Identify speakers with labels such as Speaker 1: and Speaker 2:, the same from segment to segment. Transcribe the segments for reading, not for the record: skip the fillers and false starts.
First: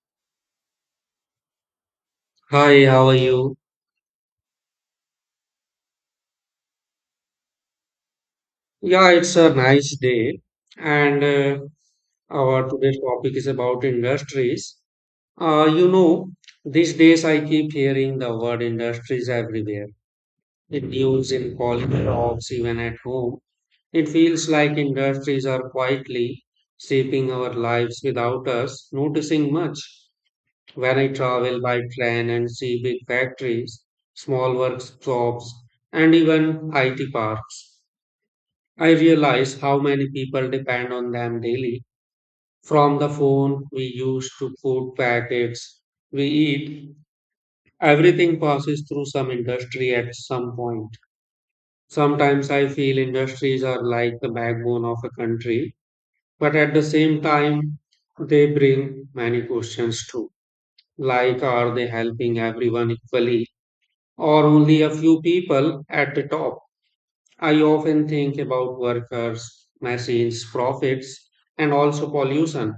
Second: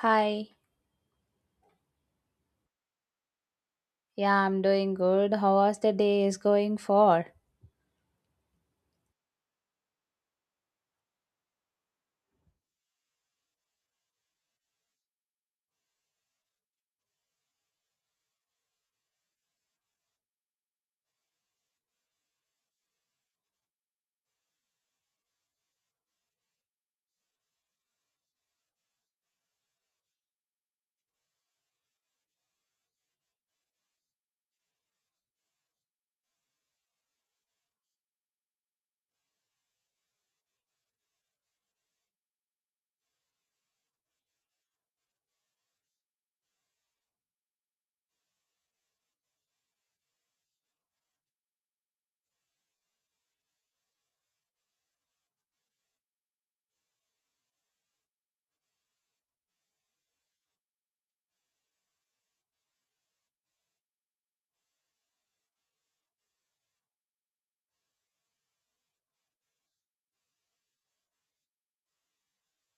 Speaker 1: Hi,
Speaker 2: Hi, how are you?
Speaker 1: yeah, I'm doing good. How was the day is going for?
Speaker 2: Yeah, it's a nice day, and our today's topic is about industries. Uh, you know, these days I keep hearing the word industries everywhere. In news, in college talks, even at home. It feels like industries are quietly shaping our lives without us noticing much. When I travel by train and see big factories, small workshops, and even IT parks. I realize how many people depend on them daily, from the phone we use to food packets we eat. Everything passes through some industry at some point. Sometimes I feel industries are like the backbone of a country, but at the same time, they bring many questions too. Like, are they helping everyone equally, or only a few people at the top? I often think about workers, machines, profits, and also pollution.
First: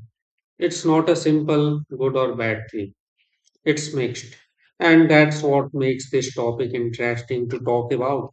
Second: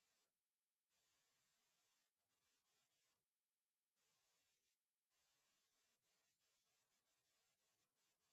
Speaker 2: It's not a simple good or bad thing, it's mixed. And that's what makes this topic interesting to talk about.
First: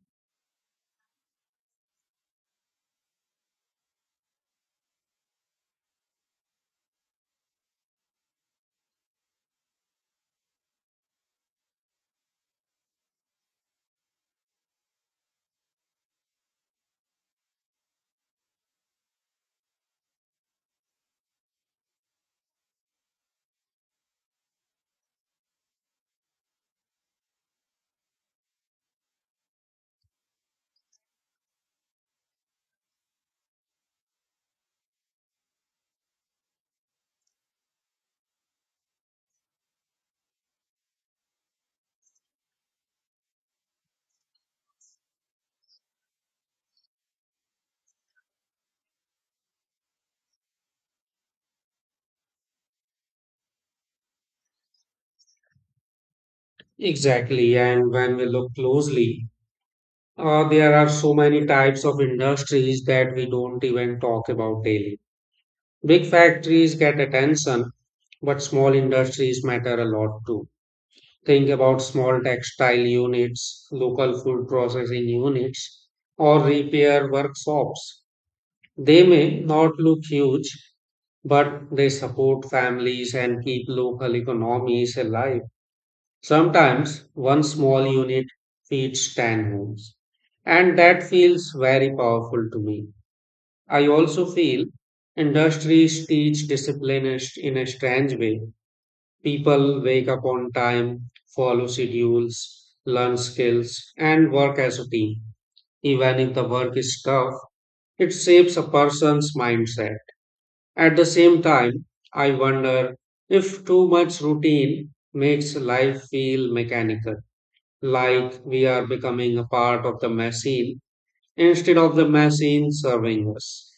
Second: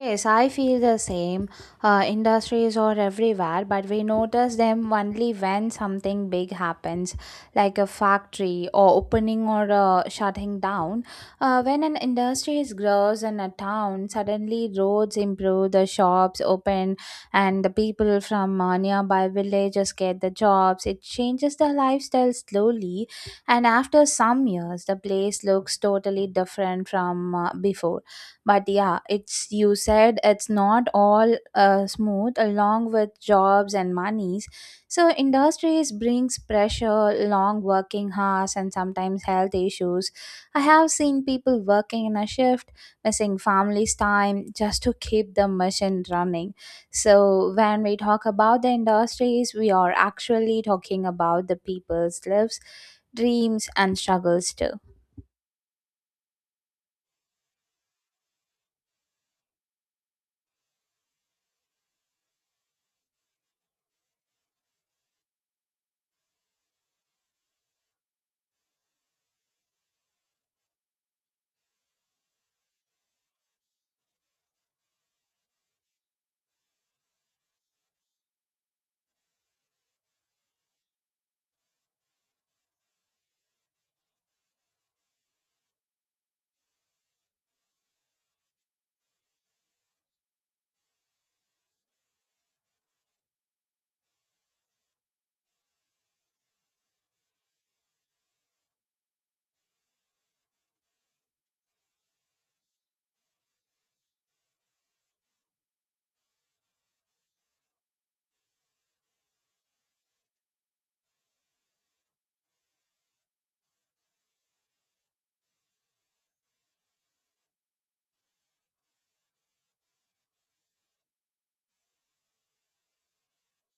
Speaker 1: Yes, I feel the same. Industries are everywhere, but we notice them only when something big happens, like a factory or opening or shutting down. When an industry grows in a town, suddenly roads improve, the shops open, and the people from nearby villages get the jobs. It changes the lifestyle slowly, and after some years, the place looks totally different from before, but yeah, it's you said it's not all smooth. Along with jobs and monies, so industries brings pressure, long working hours, and sometimes health issues. I have seen people working in a shift, missing family's time just to keep the machine running. So when we talk about the industries, we are actually talking about the people's lives, dreams, and struggles too.
Speaker 2: Exactly. And when we look closely, there are so many types of industries that we don't even talk about daily. Big factories get attention, but small industries matter a lot too. Think about small textile units, local food processing units, or repair workshops. They may not look huge, but they support families and keep local economies alive. Sometimes one small unit feeds 10 homes, and that feels very powerful to me. I also feel industries teach discipline in a strange way. People wake up on time, follow schedules, learn skills, and work as a team. Even if the work is tough, it shapes a person's mindset. At the same time, I wonder if too much routine makes life feel mechanical, like we are becoming a part of the machine instead of the machine serving us.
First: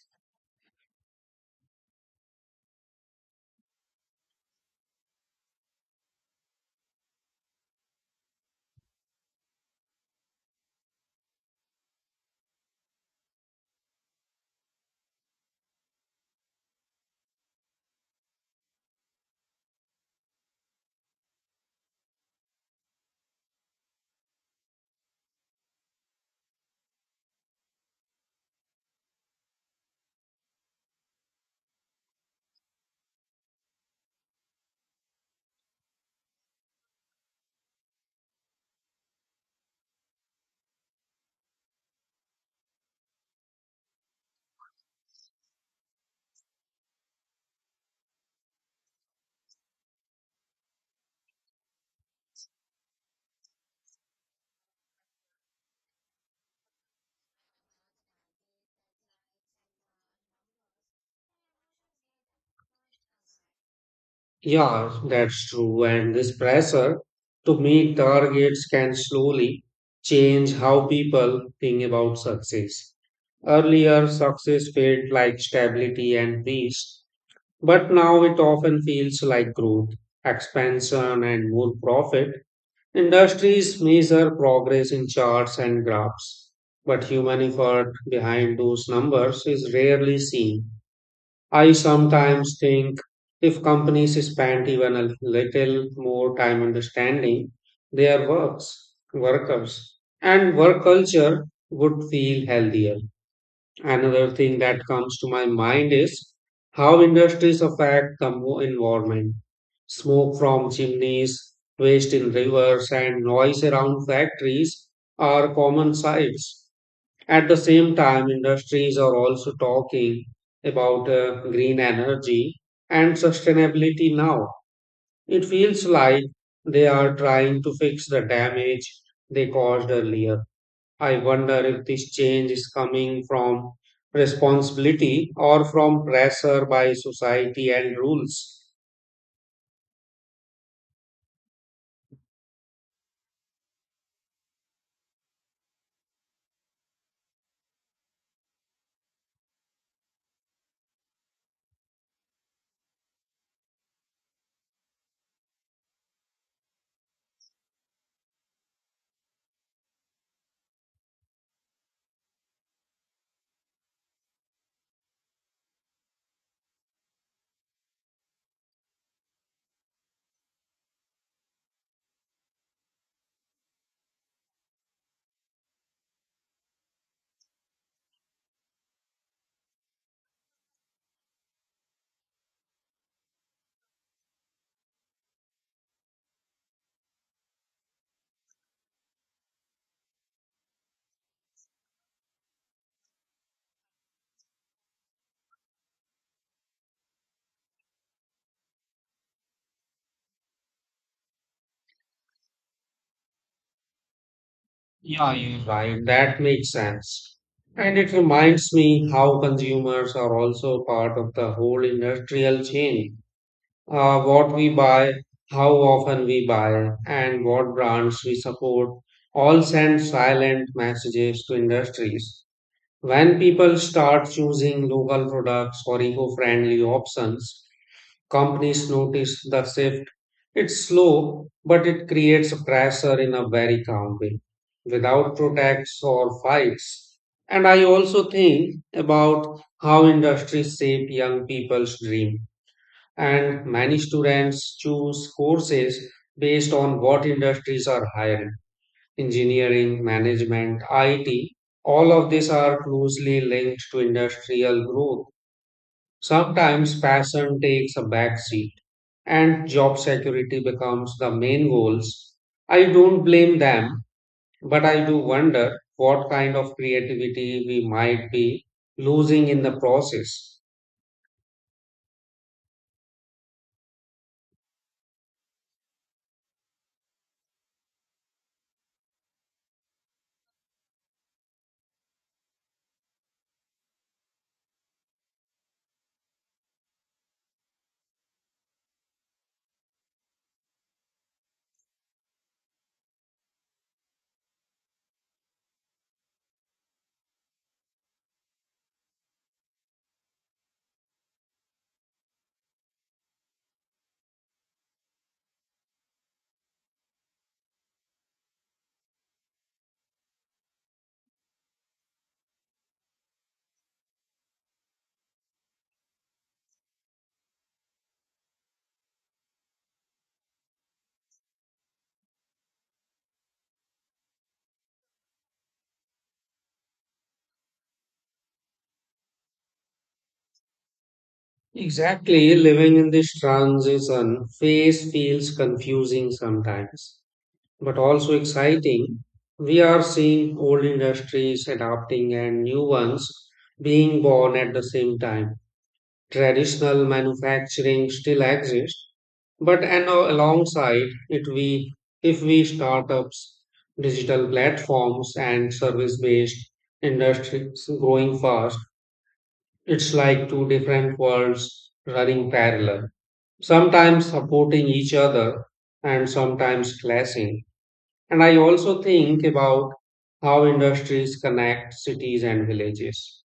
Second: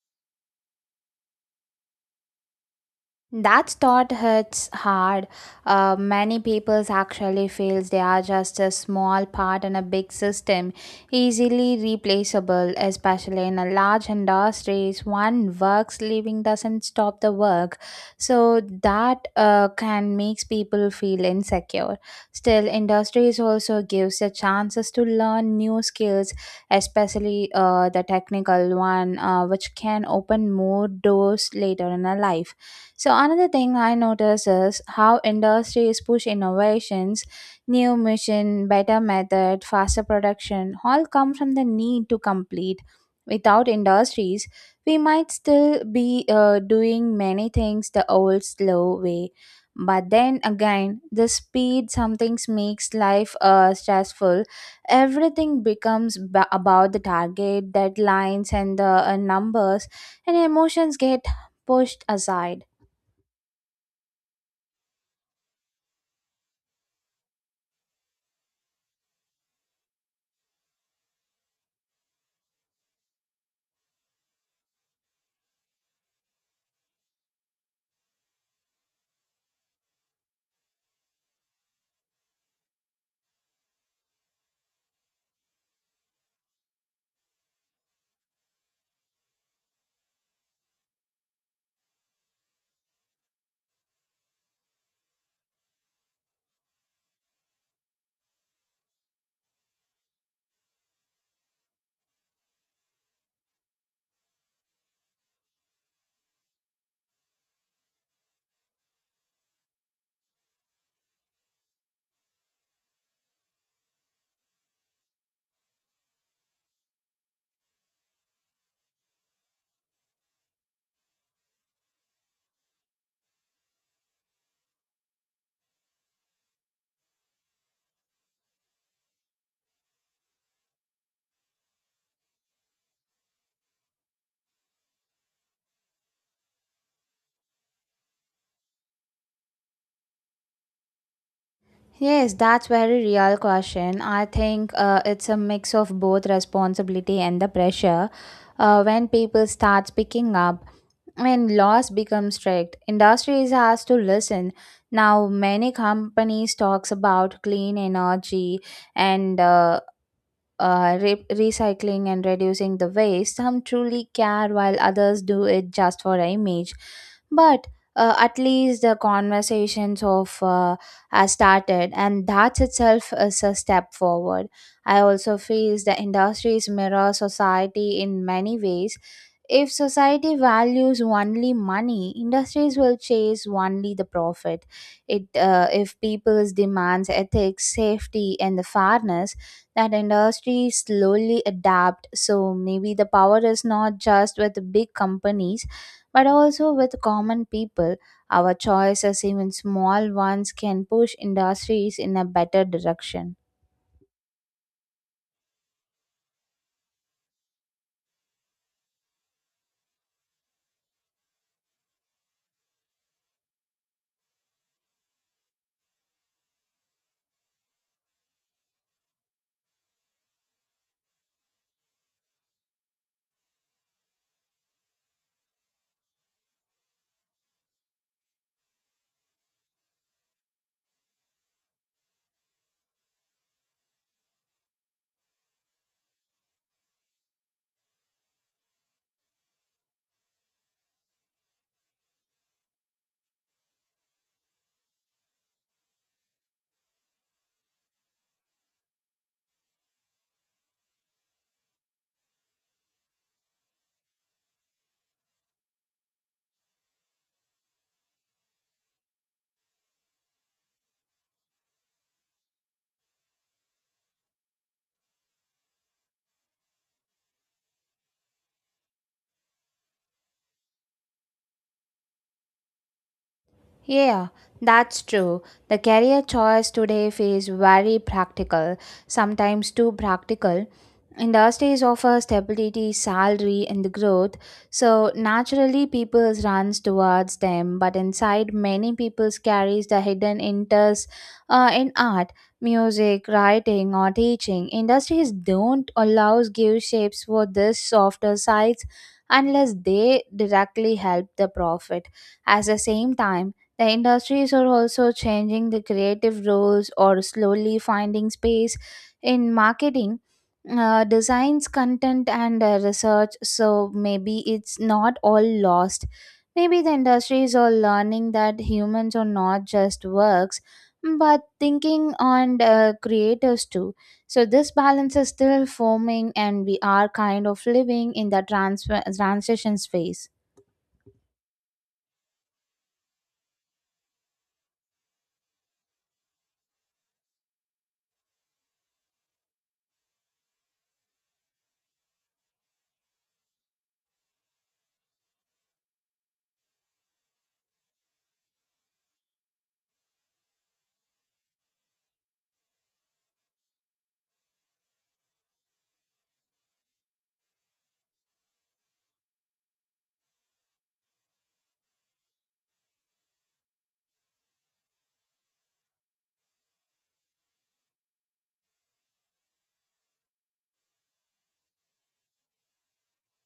Speaker 1: That thought hurts hard. Many people actually feels they are just a small part in a big system, easily replaceable, especially in a large industries. One works leaving doesn't stop the work, so that can makes people feel insecure. Still, industries also gives the chances to learn new skills, especially the technical one, which can open more doors later in a life. So another thing I notice is how industries push innovations, new mission, better method, faster production, all come from the need to complete. Without industries, we might still be doing many things the old slow way. But then again, the speed sometimes makes life stressful. Everything becomes about the target, deadlines, and the numbers, and emotions get pushed aside.
Speaker 2: Yeah, that's true. And this pressure to meet targets can slowly change how people think about success. Earlier, success felt like stability and peace, but now it often feels like growth, expansion, and more profit. Industries measure progress in charts and graphs, but human effort behind those numbers is rarely seen. I sometimes think if companies spent even a little more time understanding their works, workers, and work culture would feel healthier. Another thing that comes to my mind is how industries affect the environment. Smoke from chimneys, waste in rivers, and noise around factories are common sights. At the same time, industries are also talking about green energy and sustainability now. It feels like they are trying to fix the damage they caused earlier. I wonder if this change is coming from responsibility or from pressure by society and rules.
Speaker 1: Yes, that's very real question. I think it's a mix of both responsibility and the pressure. When people start picking up, when laws become strict, industries has to listen. Now, many companies talks about clean energy and recycling and reducing the waste. Some truly care while others do it just for image. But at least the conversations of has started, and that itself is a step forward. I also feel the industries mirror society in many ways. If society values only money, industries will chase only the profit. It if people's demands ethics, safety, and the fairness, that industry slowly adapt. So maybe the power is not just with big companies but also with common people. Our choices, even small ones, can push industries in a better direction.
Speaker 2: Yeah, you're right. That makes sense. And it reminds me how consumers are also part of the whole industrial chain, what we buy, how often we buy, and what brands we support all send silent messages to industries. When people start choosing local products or eco friendly options, companies notice the shift. It's slow, but it creates pressure in a very calm way without protests or fights. And I also think about how industries shape young people's dreams, and many students choose courses based on what industries are hiring, engineering, management, it, all of these are closely linked to industrial growth. Sometimes passion takes a back seat and job security becomes the main goals. I don't blame them, but I do wonder what kind of creativity we might be losing in the process.
Speaker 1: Yeah, that's true. The career choice today feels very practical, sometimes too practical. Industries offer stability, salary, and growth, so naturally people runs towards them. But inside, many people carries the hidden interests in art, music, writing, or teaching. Industries don't allow give shapes for this softer sides unless they directly help the profit. At the same time, the industries are also changing the creative roles or slowly finding space in marketing, designs, content, and research. So maybe it's not all lost. Maybe the industries are learning that humans are not just works but thinking and creators too. So this balance is still forming, and we are kind of living in the transfer transition phase.
Speaker 2: Exactly, living in this transition phase feels confusing sometimes, but also exciting. We are seeing old industries adapting and new ones being born at the same time. Traditional manufacturing still exists, but and alongside it, we if we startups, digital platforms, and service-based industries growing fast. It's like two different worlds running parallel, sometimes supporting each other and sometimes clashing. And I also think about how industries connect cities and villages.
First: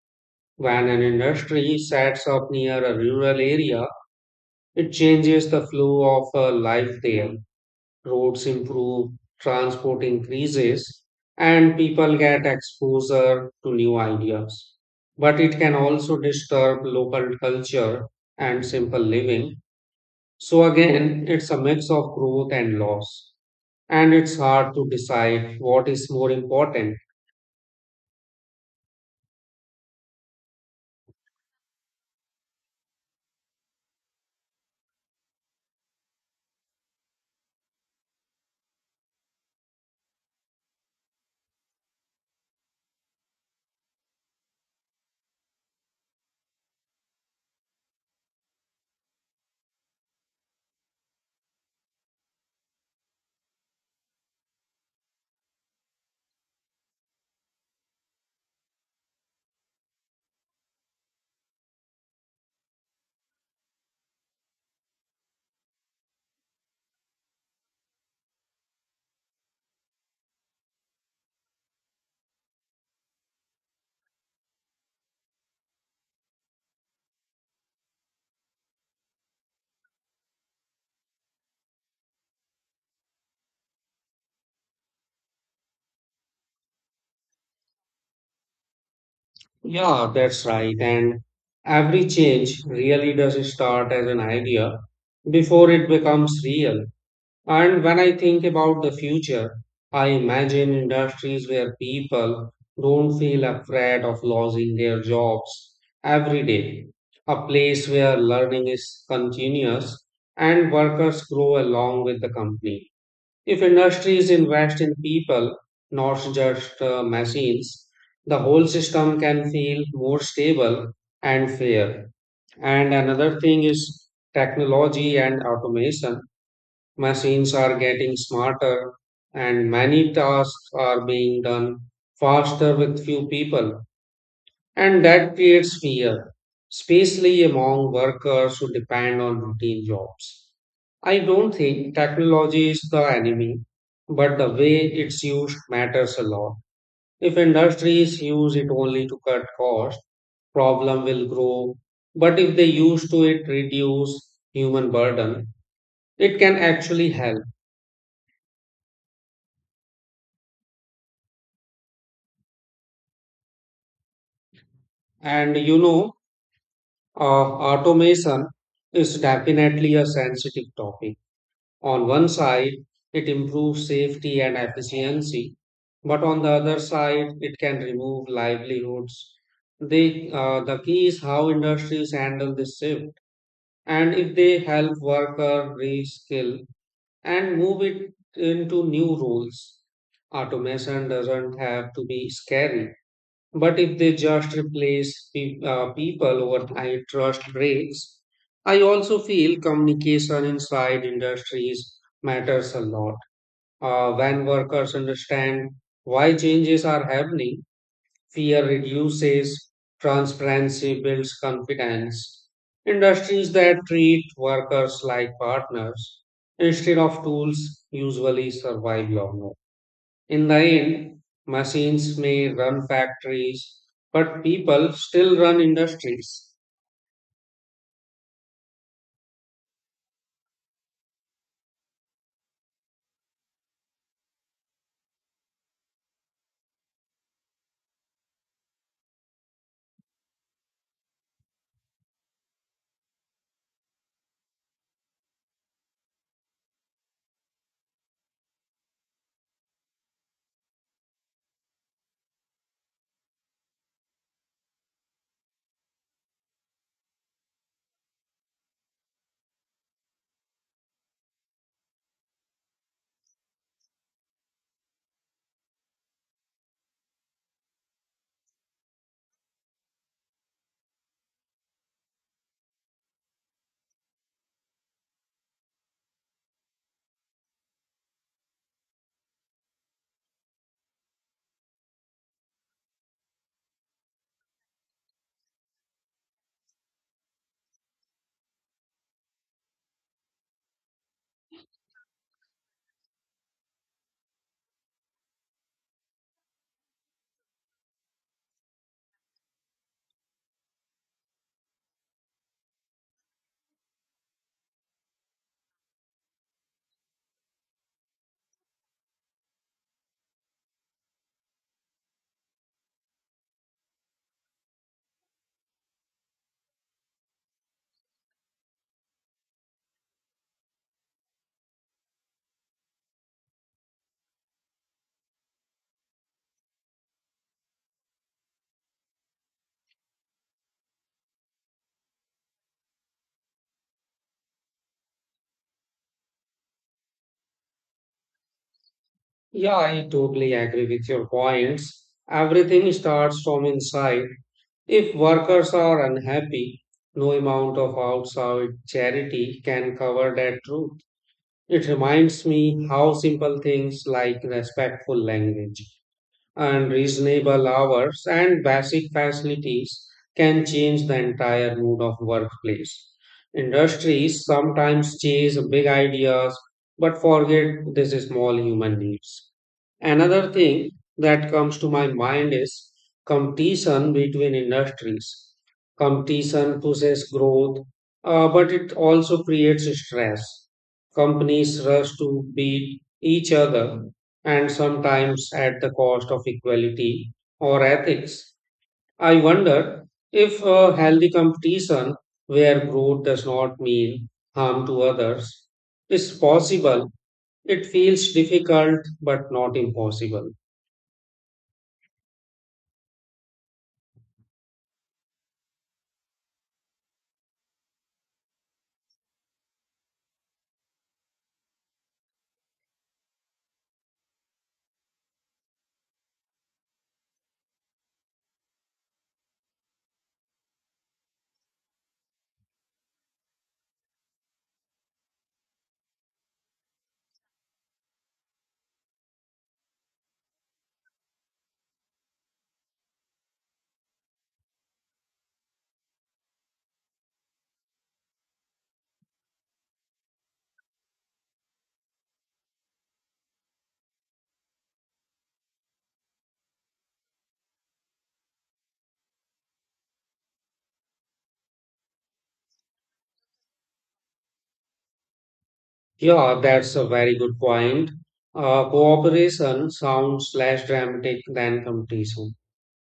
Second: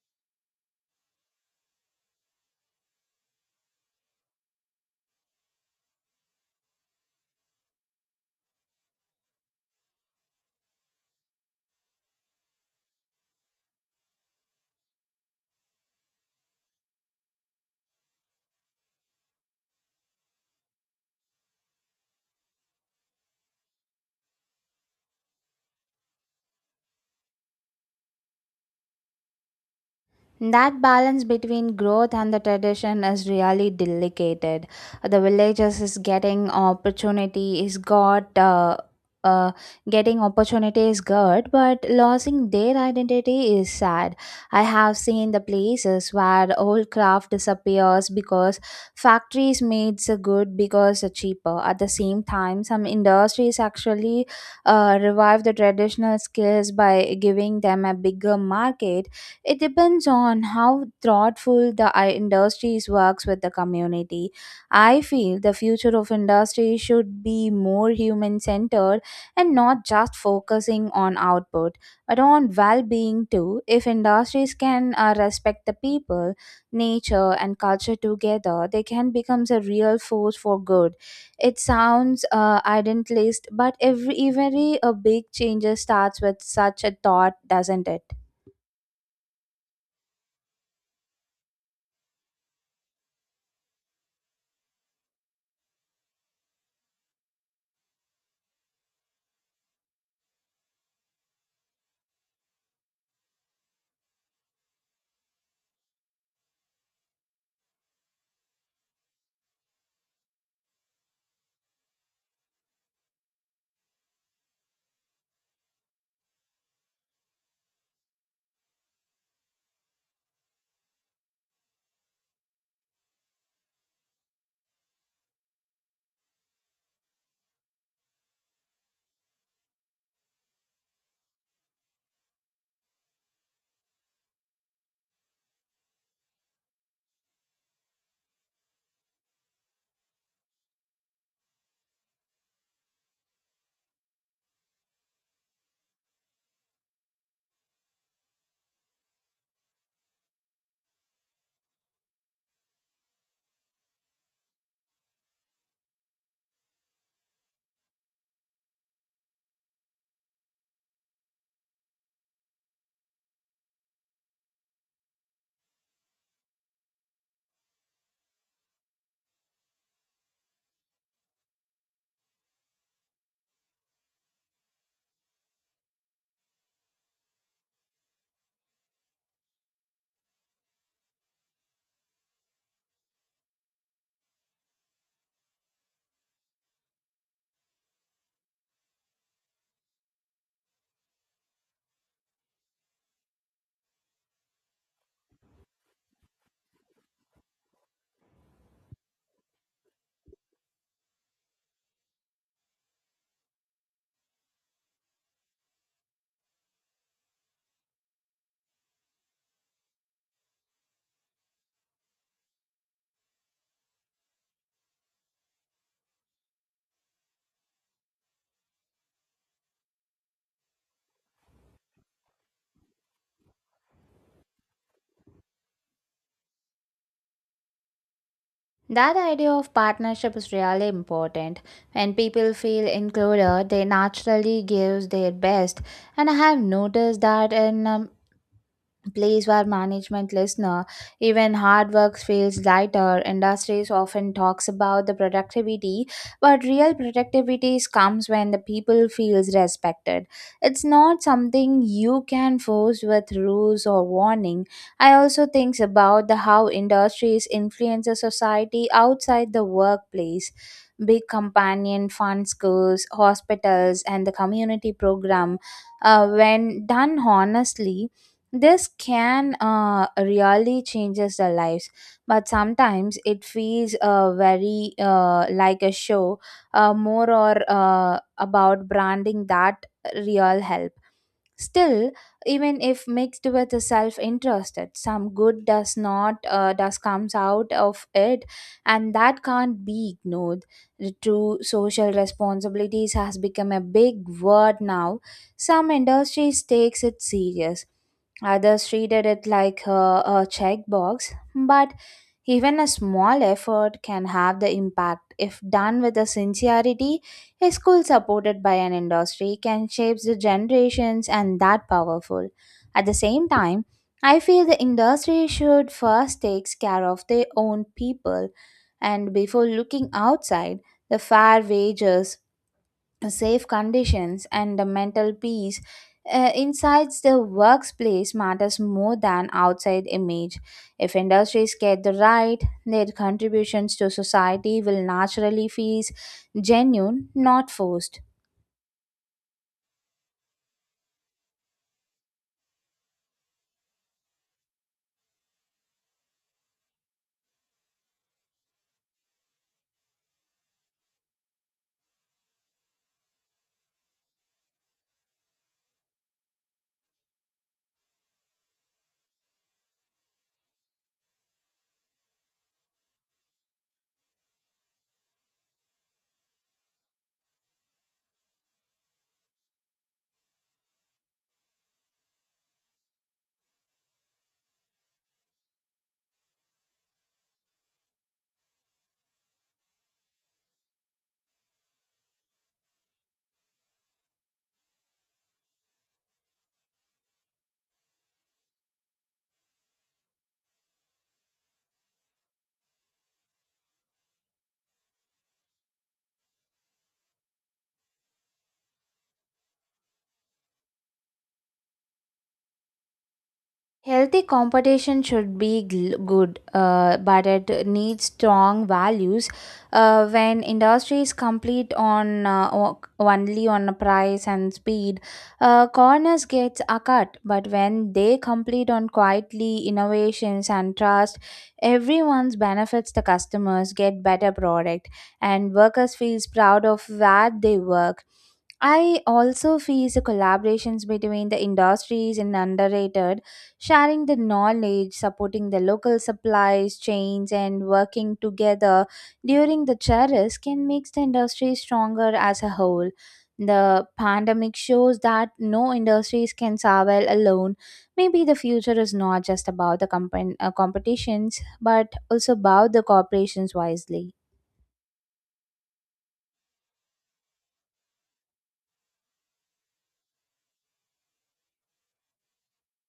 Speaker 2: When an industry sets up near a rural area, it changes the flow of life there. Roads improve, transport increases, and people get exposure to new ideas. But it can also disturb local culture and simple living. So again, it's a mix of growth and loss, and it's hard to decide what is more important.
Speaker 1: That balance between growth and the tradition is really delicate. The villages is getting opportunity is got uh, getting opportunity is good, but losing their identity is sad. I have seen the places where old craft disappears because factories made the good because it's cheaper. At the same time, some industries actually revive the traditional skills by giving them a bigger market. It depends on how thoughtful the industries works with the community. I feel the future of industry should be more human centered and not just focusing on output, but on well-being too. If industries can respect the people, nature, and culture together, they can become a real force for good. It sounds idealist, but every a big change starts with such a thought, doesn't it?
Speaker 2: Yeah, that's right. And every change really does start as an idea before it becomes real. And when I think about the future, I imagine industries where people don't feel afraid of losing their jobs every day, a place where learning is continuous and workers grow along with the company. If industries invest in people, not just machines, the whole system can feel more stable and fair. And another thing is technology and automation. Machines are getting smarter, and many tasks are being done faster with few people. And that creates fear, especially among workers who depend on routine jobs. I don't think technology is the enemy, but the way it's used matters a lot. If industries use it only to cut costs, problem will grow. But if they use to it reduce human burden, it can actually help. And you know, automation is definitely a sensitive topic. On one side, it improves safety and efficiency, but on the other side, it can remove livelihoods. The key is how industries handle this shift and if they help worker reskill and move it into new roles. Automation doesn't have to be scary. But if they just replace people overnight, trust breaks. I also feel communication inside industries matters a lot. When workers understand why changes are happening, fear reduces, transparency builds confidence. Industries that treat workers like partners instead of tools usually survive longer. In the end, machines may run factories, but people still run industries.
Speaker 1: That idea of partnership is really important. When people feel included, they naturally give their best. And I have noticed that in place where management listener, even hard work feels lighter. Industries often talks about the productivity, but real productivity comes when the people feels respected. It's not something you can force with rules or warning. I also thinks about the how industries influence a society outside the workplace. Big companion fund schools, hospitals, and the community program. Uh, when done honestly, this can really changes their lives, but sometimes it feels very like a show, more or about branding that real help. Still, even if mixed with a self-interested, some good does not does comes out of it, and that can't be ignored. The true social responsibilities has become a big word now. Some industries takes it serious, others treated it like a checkbox, but even a small effort can have the impact if done with a sincerity. A school supported by an industry can shape the generations, and that powerful. At the same time, I feel the industry should first take care of their own people and before looking outside. The fair wages, safe conditions, and the mental peace inside the workplace matters more than outside image. If industries get the right, their contributions to society will naturally feel genuine, not forced.
Speaker 2: Yeah, I totally agree with your points. Everything starts from inside. If workers are unhappy, no amount of outside charity can cover that truth. It reminds me how simple things like respectful language and reasonable hours and basic facilities can change the entire mood of workplace. Industries sometimes chase big ideas but forget these small human needs. Another thing that comes to my mind is competition between industries. Competition pushes growth, but it also creates stress. Companies rush to beat each other and sometimes at the cost of equality or ethics. I wonder if a healthy competition where growth does not mean harm to others is possible. It feels difficult but not impossible.
Speaker 1: Healthy competition should be good, but it needs strong values. When industries compete on only on a price and speed, corners gets a cut. But when they compete on quietly innovations and trust, everyone's benefits. The customers get better product, and workers feels proud of where they work. I also feel the collaborations between the industries and underrated. Sharing the knowledge, supporting the local supplies chains, and working together during the tariffs can make the industry stronger as a whole. The pandemic shows that no industries can survive alone. Maybe the future is not just about the competitions, but also about the corporations wisely.
Speaker 2: Yeah, that's a very good point. Cooperation sounds less dramatic than competition,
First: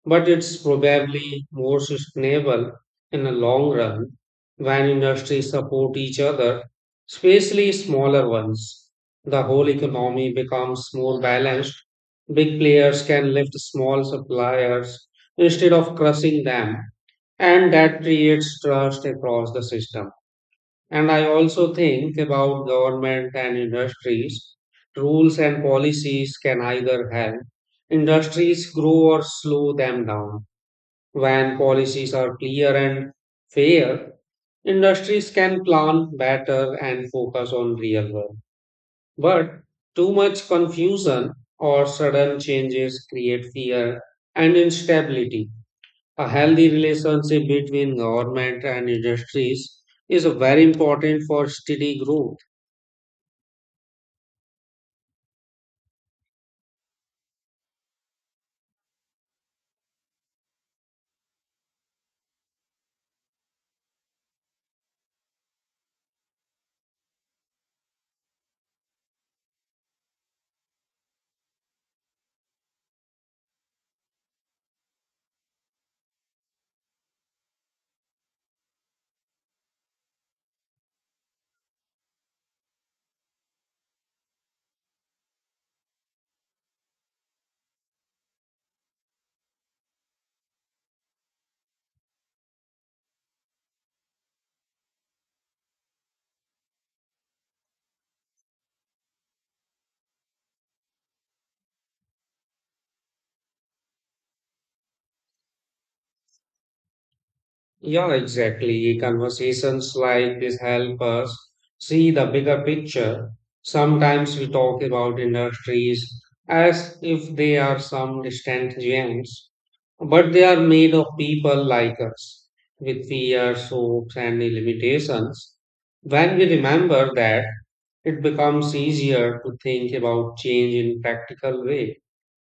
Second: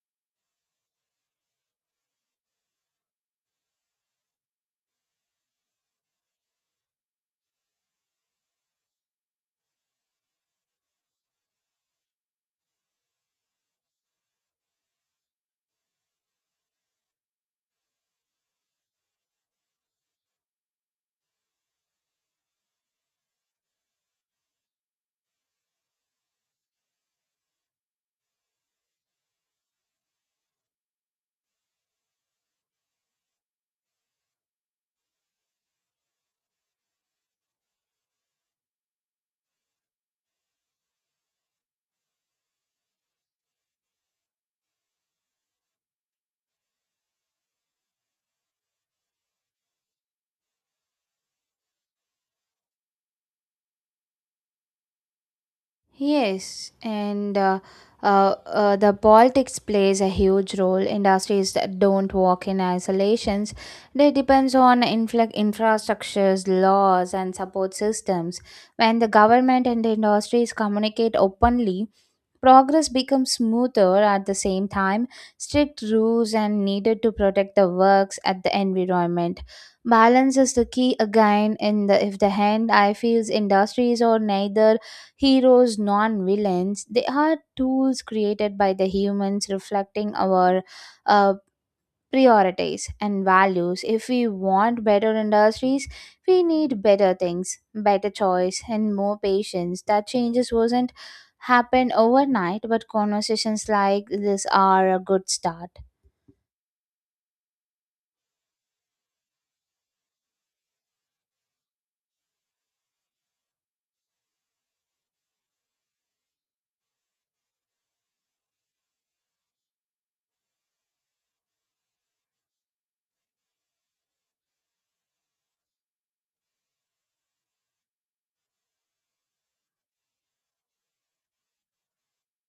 Speaker 2: but it's probably more sustainable in the long run when industries support each other, especially smaller ones. The whole economy becomes more balanced. Big players can lift small suppliers instead of crushing them, and that creates trust across the system. And I also think about government and industries. Rules and policies can either help industries grow or slow them down. When policies are clear and fair, industries can plan better and focus on real work. But too much confusion or sudden changes create fear and instability. A healthy relationship between government and industries is very important for steady growth.
Speaker 1: Yes, and the Baltics plays a huge role. Industries that don't work in isolations. They depends on infrastructures, laws, and support systems. When the government and the industries communicate openly, progress becomes smoother at the same time. Strict rules are needed to protect the works at the environment. Balance is the key again in the if the hand I feels industries are neither heroes nor villains. They are tools created by the humans reflecting our uh, priorities and values. If we want better industries, we need better things, better choice, and more patience. That changes wasn't happen overnight, but conversations like this are a good start.
Speaker 2: Yeah, exactly. Conversations like this help us see the bigger picture. Sometimes we talk about industries as if they are some distant giants, but they are made of people like us with fears, hopes, and limitations. When we remember that, it becomes easier to think about change in practical ways,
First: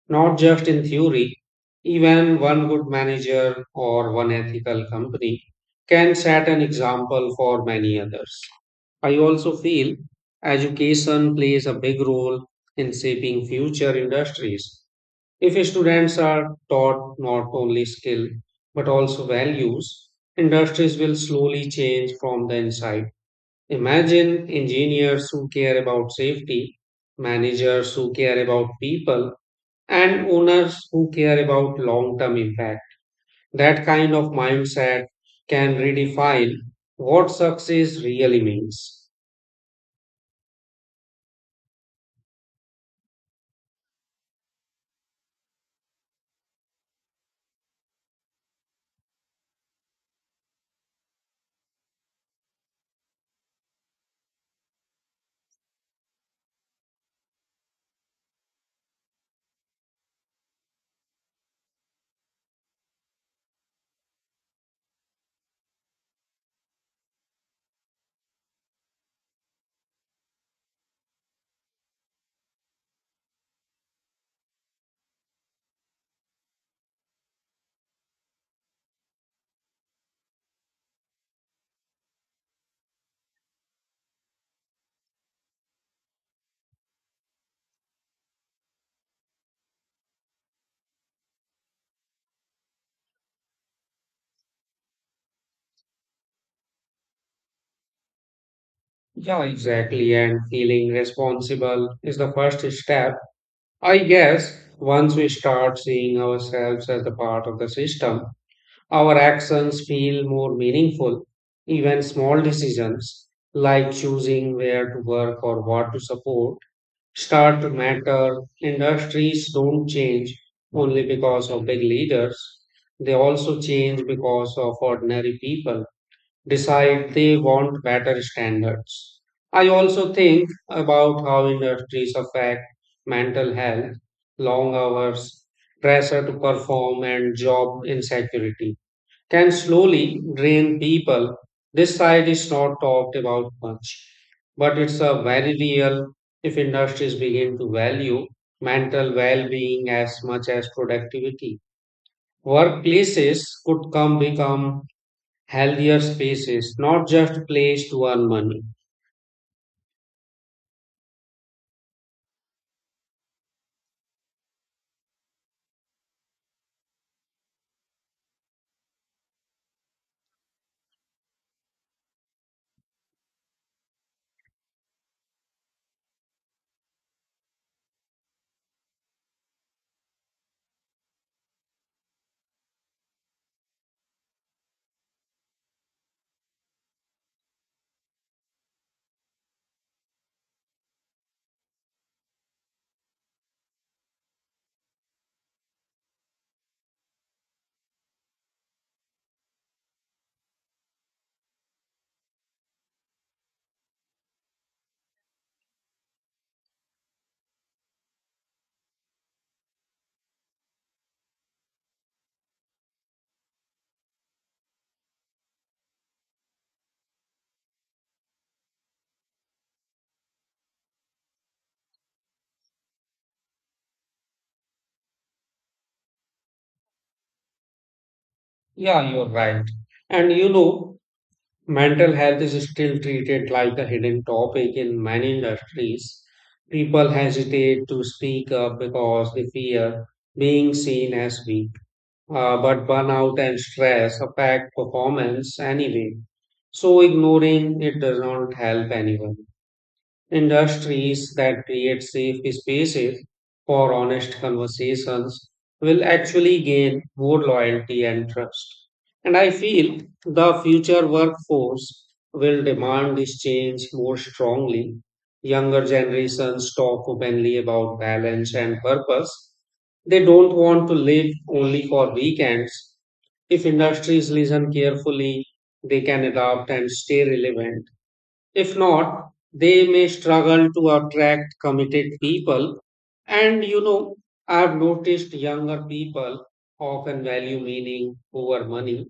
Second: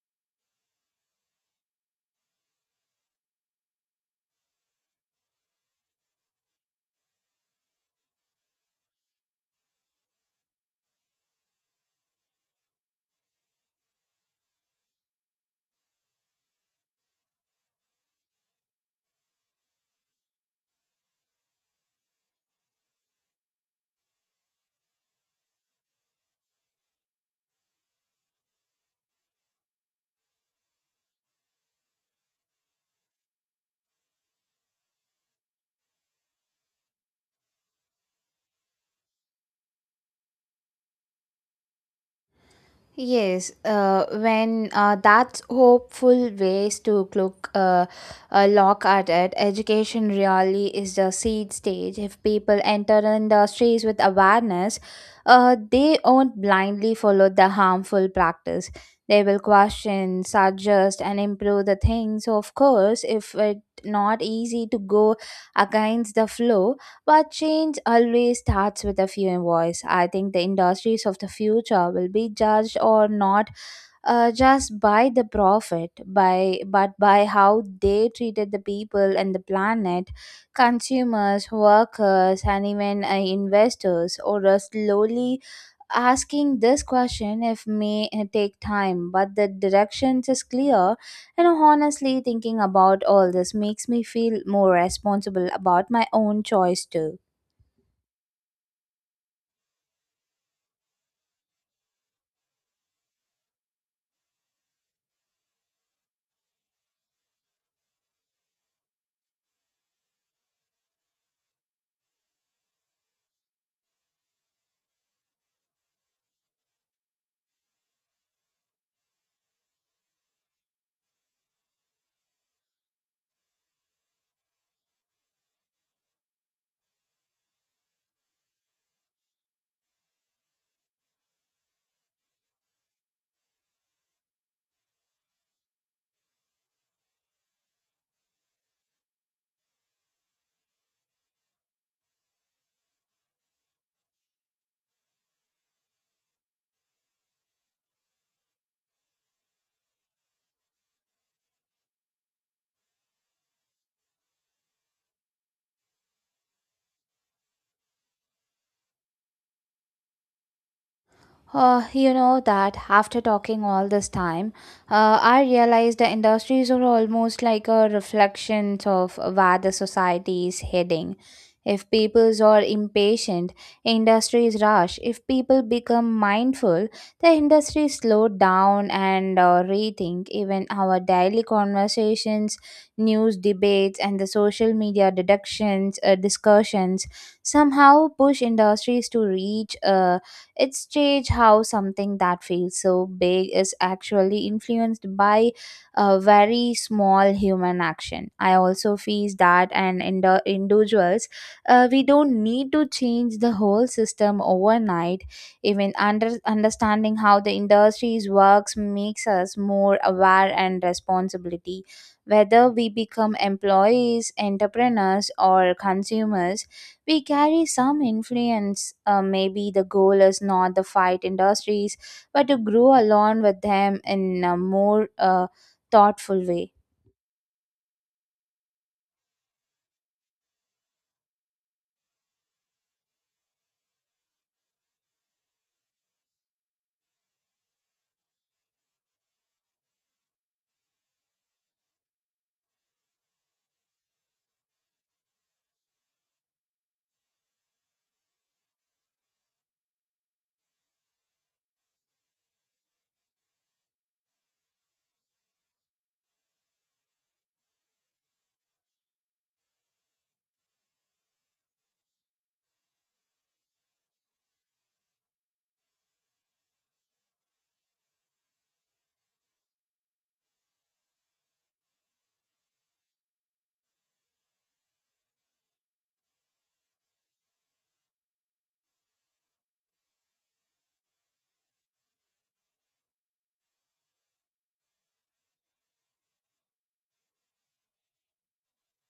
Speaker 2: not just in theory. Even one good manager or one ethical company can set an example for many others. I also feel education plays a big role in shaping future industries. If students are taught not only skill but also values, industries will slowly change from the inside. Imagine engineers who care about safety, managers who care about people, and owners who care about long term impact. That kind of mindset can redefine what success really means.
Speaker 1: Yes, when that's hopeful ways to look at it. Education really is the seed stage. If people enter industries with awareness, they won't blindly follow the harmful practice. They will question, suggest, and improve the things. Of course, if it not easy to go against the flow, but change always starts with a few voice. I think the industries of the future will be judged or not just by the profit, by but by how they treated the people and the planet, consumers, workers, and even investors. Or slowly asking this question if may take time, but the directions is clear. And honestly, thinking about all this makes me feel more responsible about my own choice too.
Speaker 2: Yeah, exactly. And feeling responsible is the first step. I guess once we start seeing ourselves as the part of the system, our actions feel more meaningful. Even small decisions like choosing where to work or what to support start to matter. Industries don't change only because of big leaders, they also change because of ordinary people decide they want better standards. I also think about how industries affect mental health, long hours, pressure to perform, and job insecurity can slowly drain people. This side is not talked about much, but it's a very real if industries begin to value mental well-being as much as productivity. Workplaces could come become healthier spaces, not just place to earn money.
Speaker 1: You know that after talking all this time, I realized the industries are almost like a reflection of where the society is heading. If peoples are impatient, industries rush. If people become mindful, the industries slow down and rethink. Even our daily conversations, news debates, and the social media deductions, discussions somehow push industries to reach. It's strange how something that feels so big is actually influenced by a very small human action. I also feel that and individuals, we don't need to change the whole system overnight. Even understanding how the industries works makes us more aware and responsibility. Whether we become employees, entrepreneurs, or consumers, we carry some influence. Maybe the goal is not the fight industries, but to grow along with them in a more thoughtful way.
Speaker 2: Yeah, you're right. And you know, mental health is still treated like a hidden topic in many industries. People hesitate to speak up because they fear being seen as weak. But burnout and stress affect performance anyway, so ignoring it does not help anyone. Industries that create safe spaces for honest conversations will actually gain more loyalty and trust. And I feel the future workforce will demand this change more strongly. Younger generations talk openly about balance and purpose. They don't want to live only for weekends. If industries listen carefully, they can adapt and stay relevant. If not, they may struggle to attract committed people. And you know, I've noticed younger people often value meaning over money.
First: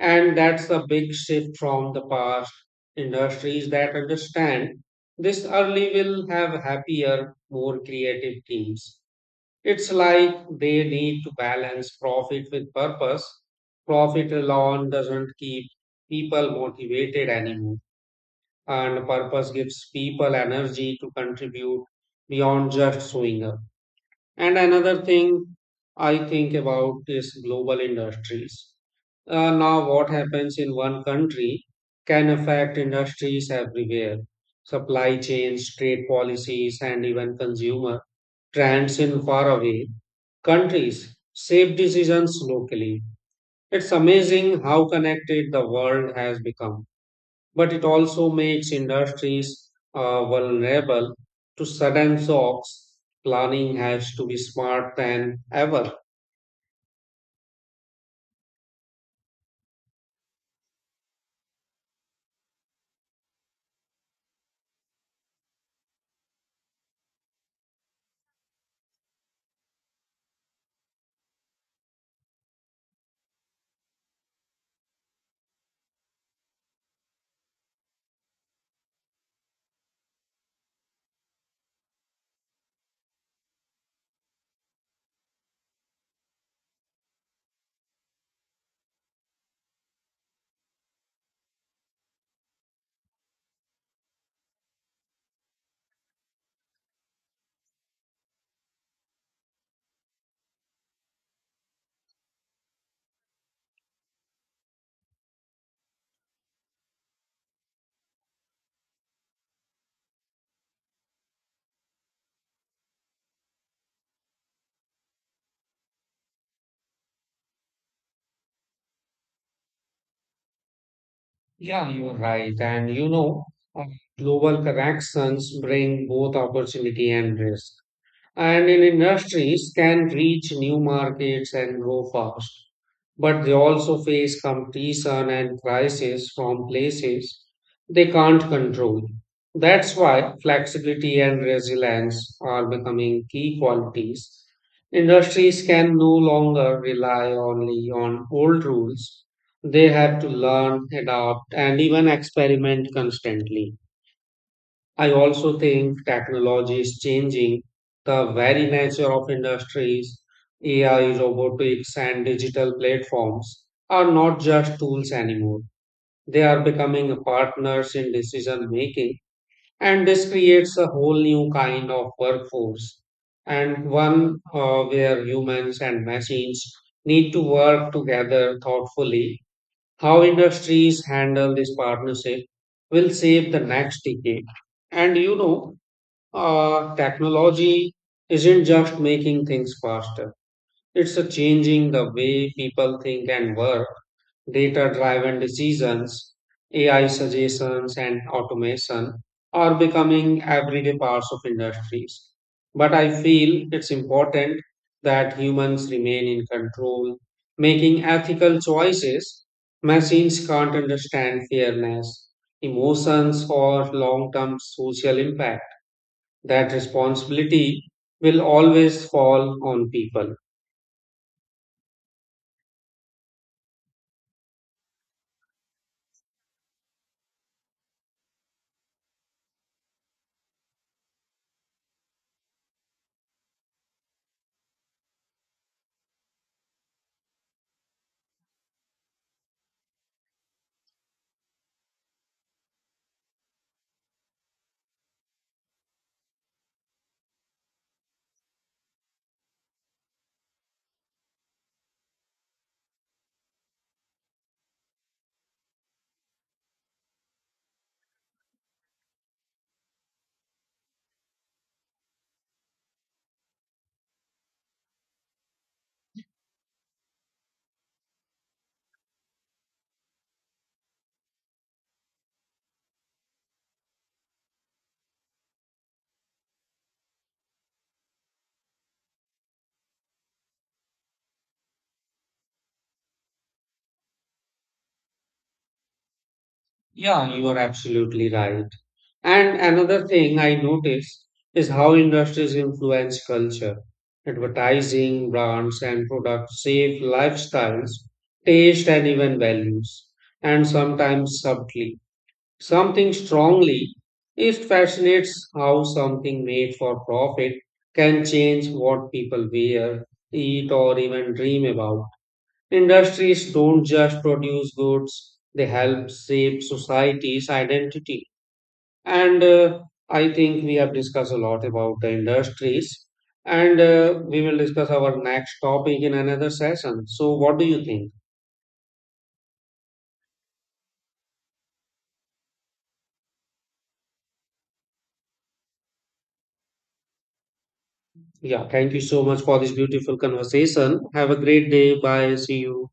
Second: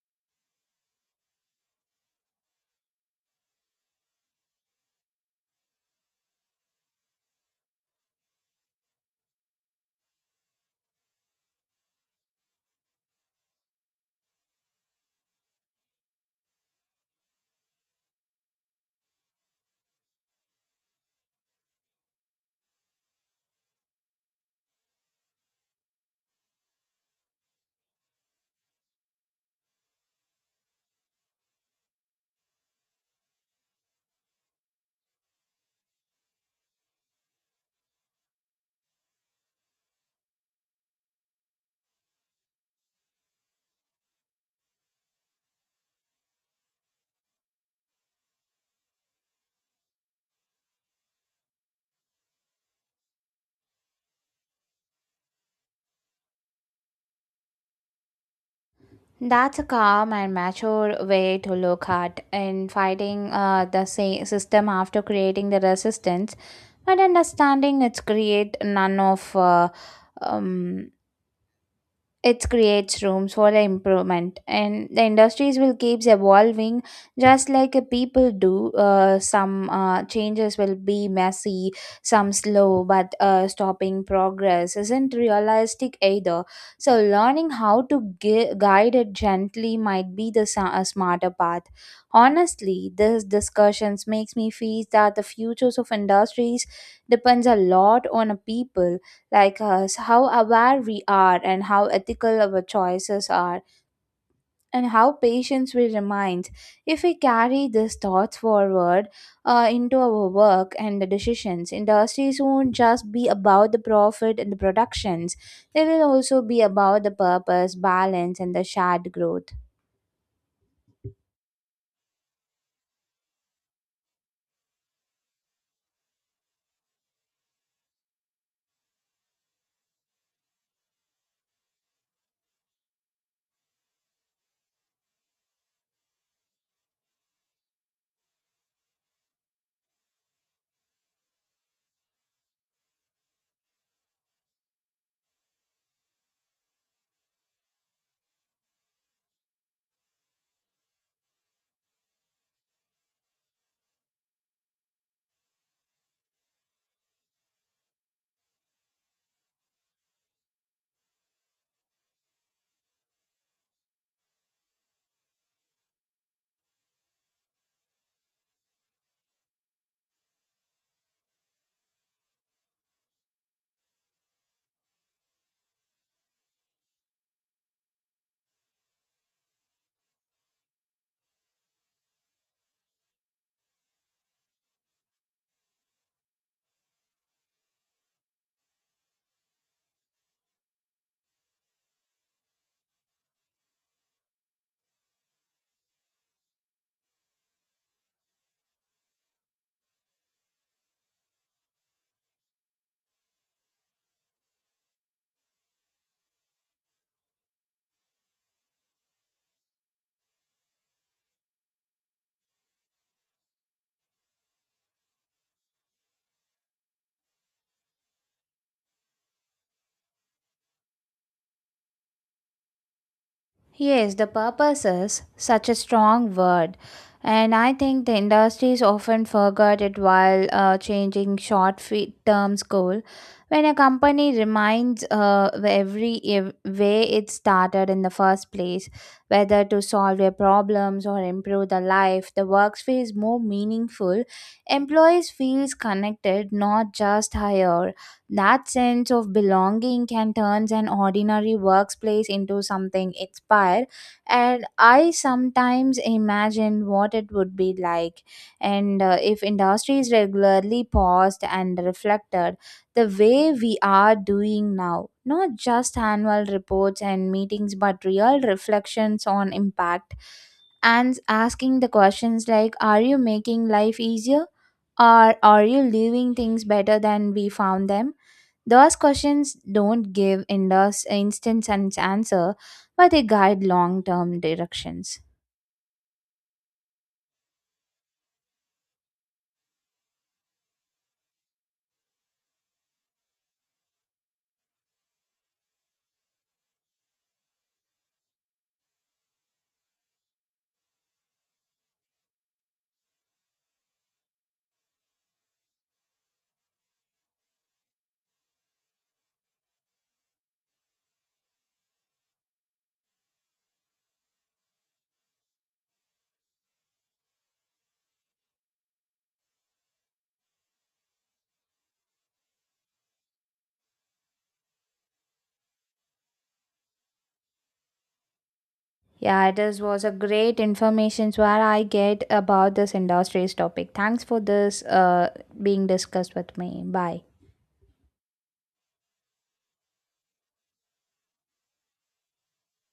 Speaker 2: And that's a big shift from the past. Industries that understand this early will have happier, more creative teams. It's like they need to balance profit with purpose. Profit alone doesn't keep people motivated anymore and purpose gives people energy to contribute beyond just showing up. And another thing I think about is global industries. Now, what happens in one country can affect industries everywhere. Supply chains, trade policies, and even consumer trends in faraway countries shape decisions locally. It's amazing how connected the world has become, but it also makes industries vulnerable to sudden shocks. Planning has to be smart than ever.
Speaker 1: That's a calm and mature way to look at in fighting the system after creating the resistance, but understanding it's create none of um, it creates rooms for the improvement, and the industries will keeps evolving just like people do. Uh, some changes will be messy, some slow, but stopping progress isn't realistic either. So learning how to guide it gently might be the a smarter path. Honestly, this discussions makes me feel that the futures of industries depends a lot on a people like us, how aware we are, and how ethical our choices are, and how patient we remain. If we carry these thoughts forward into our work and the decisions, industries won't just be about the profit and the productions, they will also be about the purpose, balance, and the shared growth.
Speaker 2: Yeah, you're right. And you know, uh, global connections bring both opportunity and risk, and in industries can reach new markets and grow fast. But they also face competition and crisis from places they can't control. That's why flexibility and resilience are becoming key qualities. Industries can no longer rely only on old rules. They have to learn, adapt, and even experiment constantly. I also think technology is changing the very nature of industries. AI, robotics, and digital platforms are not just tools anymore. They are becoming partners in decision making, and this creates a whole new kind of workforce, and one where humans and machines need to work together thoughtfully. How industries handle this partnership will shape the next decade. And you know, technology isn't just making things faster. It's a changing the way people think and work, data driven decisions, AI suggestions, and automation are becoming everyday parts of industries. But I feel it's important that humans remain in control, making ethical choices. Machines can't understand fairness, emotions, or long term social impact that responsibility will always fall on people.
Speaker 1: Yes, the purpose is such a strong word. And I think the industries often forget it while changing short terms goal. When a company reminds way it started in the first place, whether to solve their problems or improve the life, the work feels more meaningful. Employees feels connected, not just hired. That sense of belonging can turn an ordinary workplace into something inspired, and I sometimes imagine what it would be like. And if industries regularly paused and reflected the way we are doing now, not just annual reports and meetings, but real reflections on impact, and asking the questions like, are you making life easier, or are you leaving things better than we found them? Those questions don't give indus instant answer, but they guide long-term directions.
Speaker 2: Yeah, you are absolutely right. And another thing I noticed is how industries influence culture. Advertising, brands, and products shape lifestyles, taste, and even values, and sometimes subtly. Something strongly. It fascinates how something made for profit can change what people wear, eat, or even dream about. Industries don't just produce goods, they help shape society's identity. And I think we have discussed a lot about the industries, and we will discuss our next topic in another session. So, what do you think?
Speaker 1: Yeah, it is, was a great information where I get about this industries topic. Thanks for this being discussed with me. Bye.
Speaker 2: Yeah, thank you so much for this beautiful conversation. Have a great day. Bye. See you.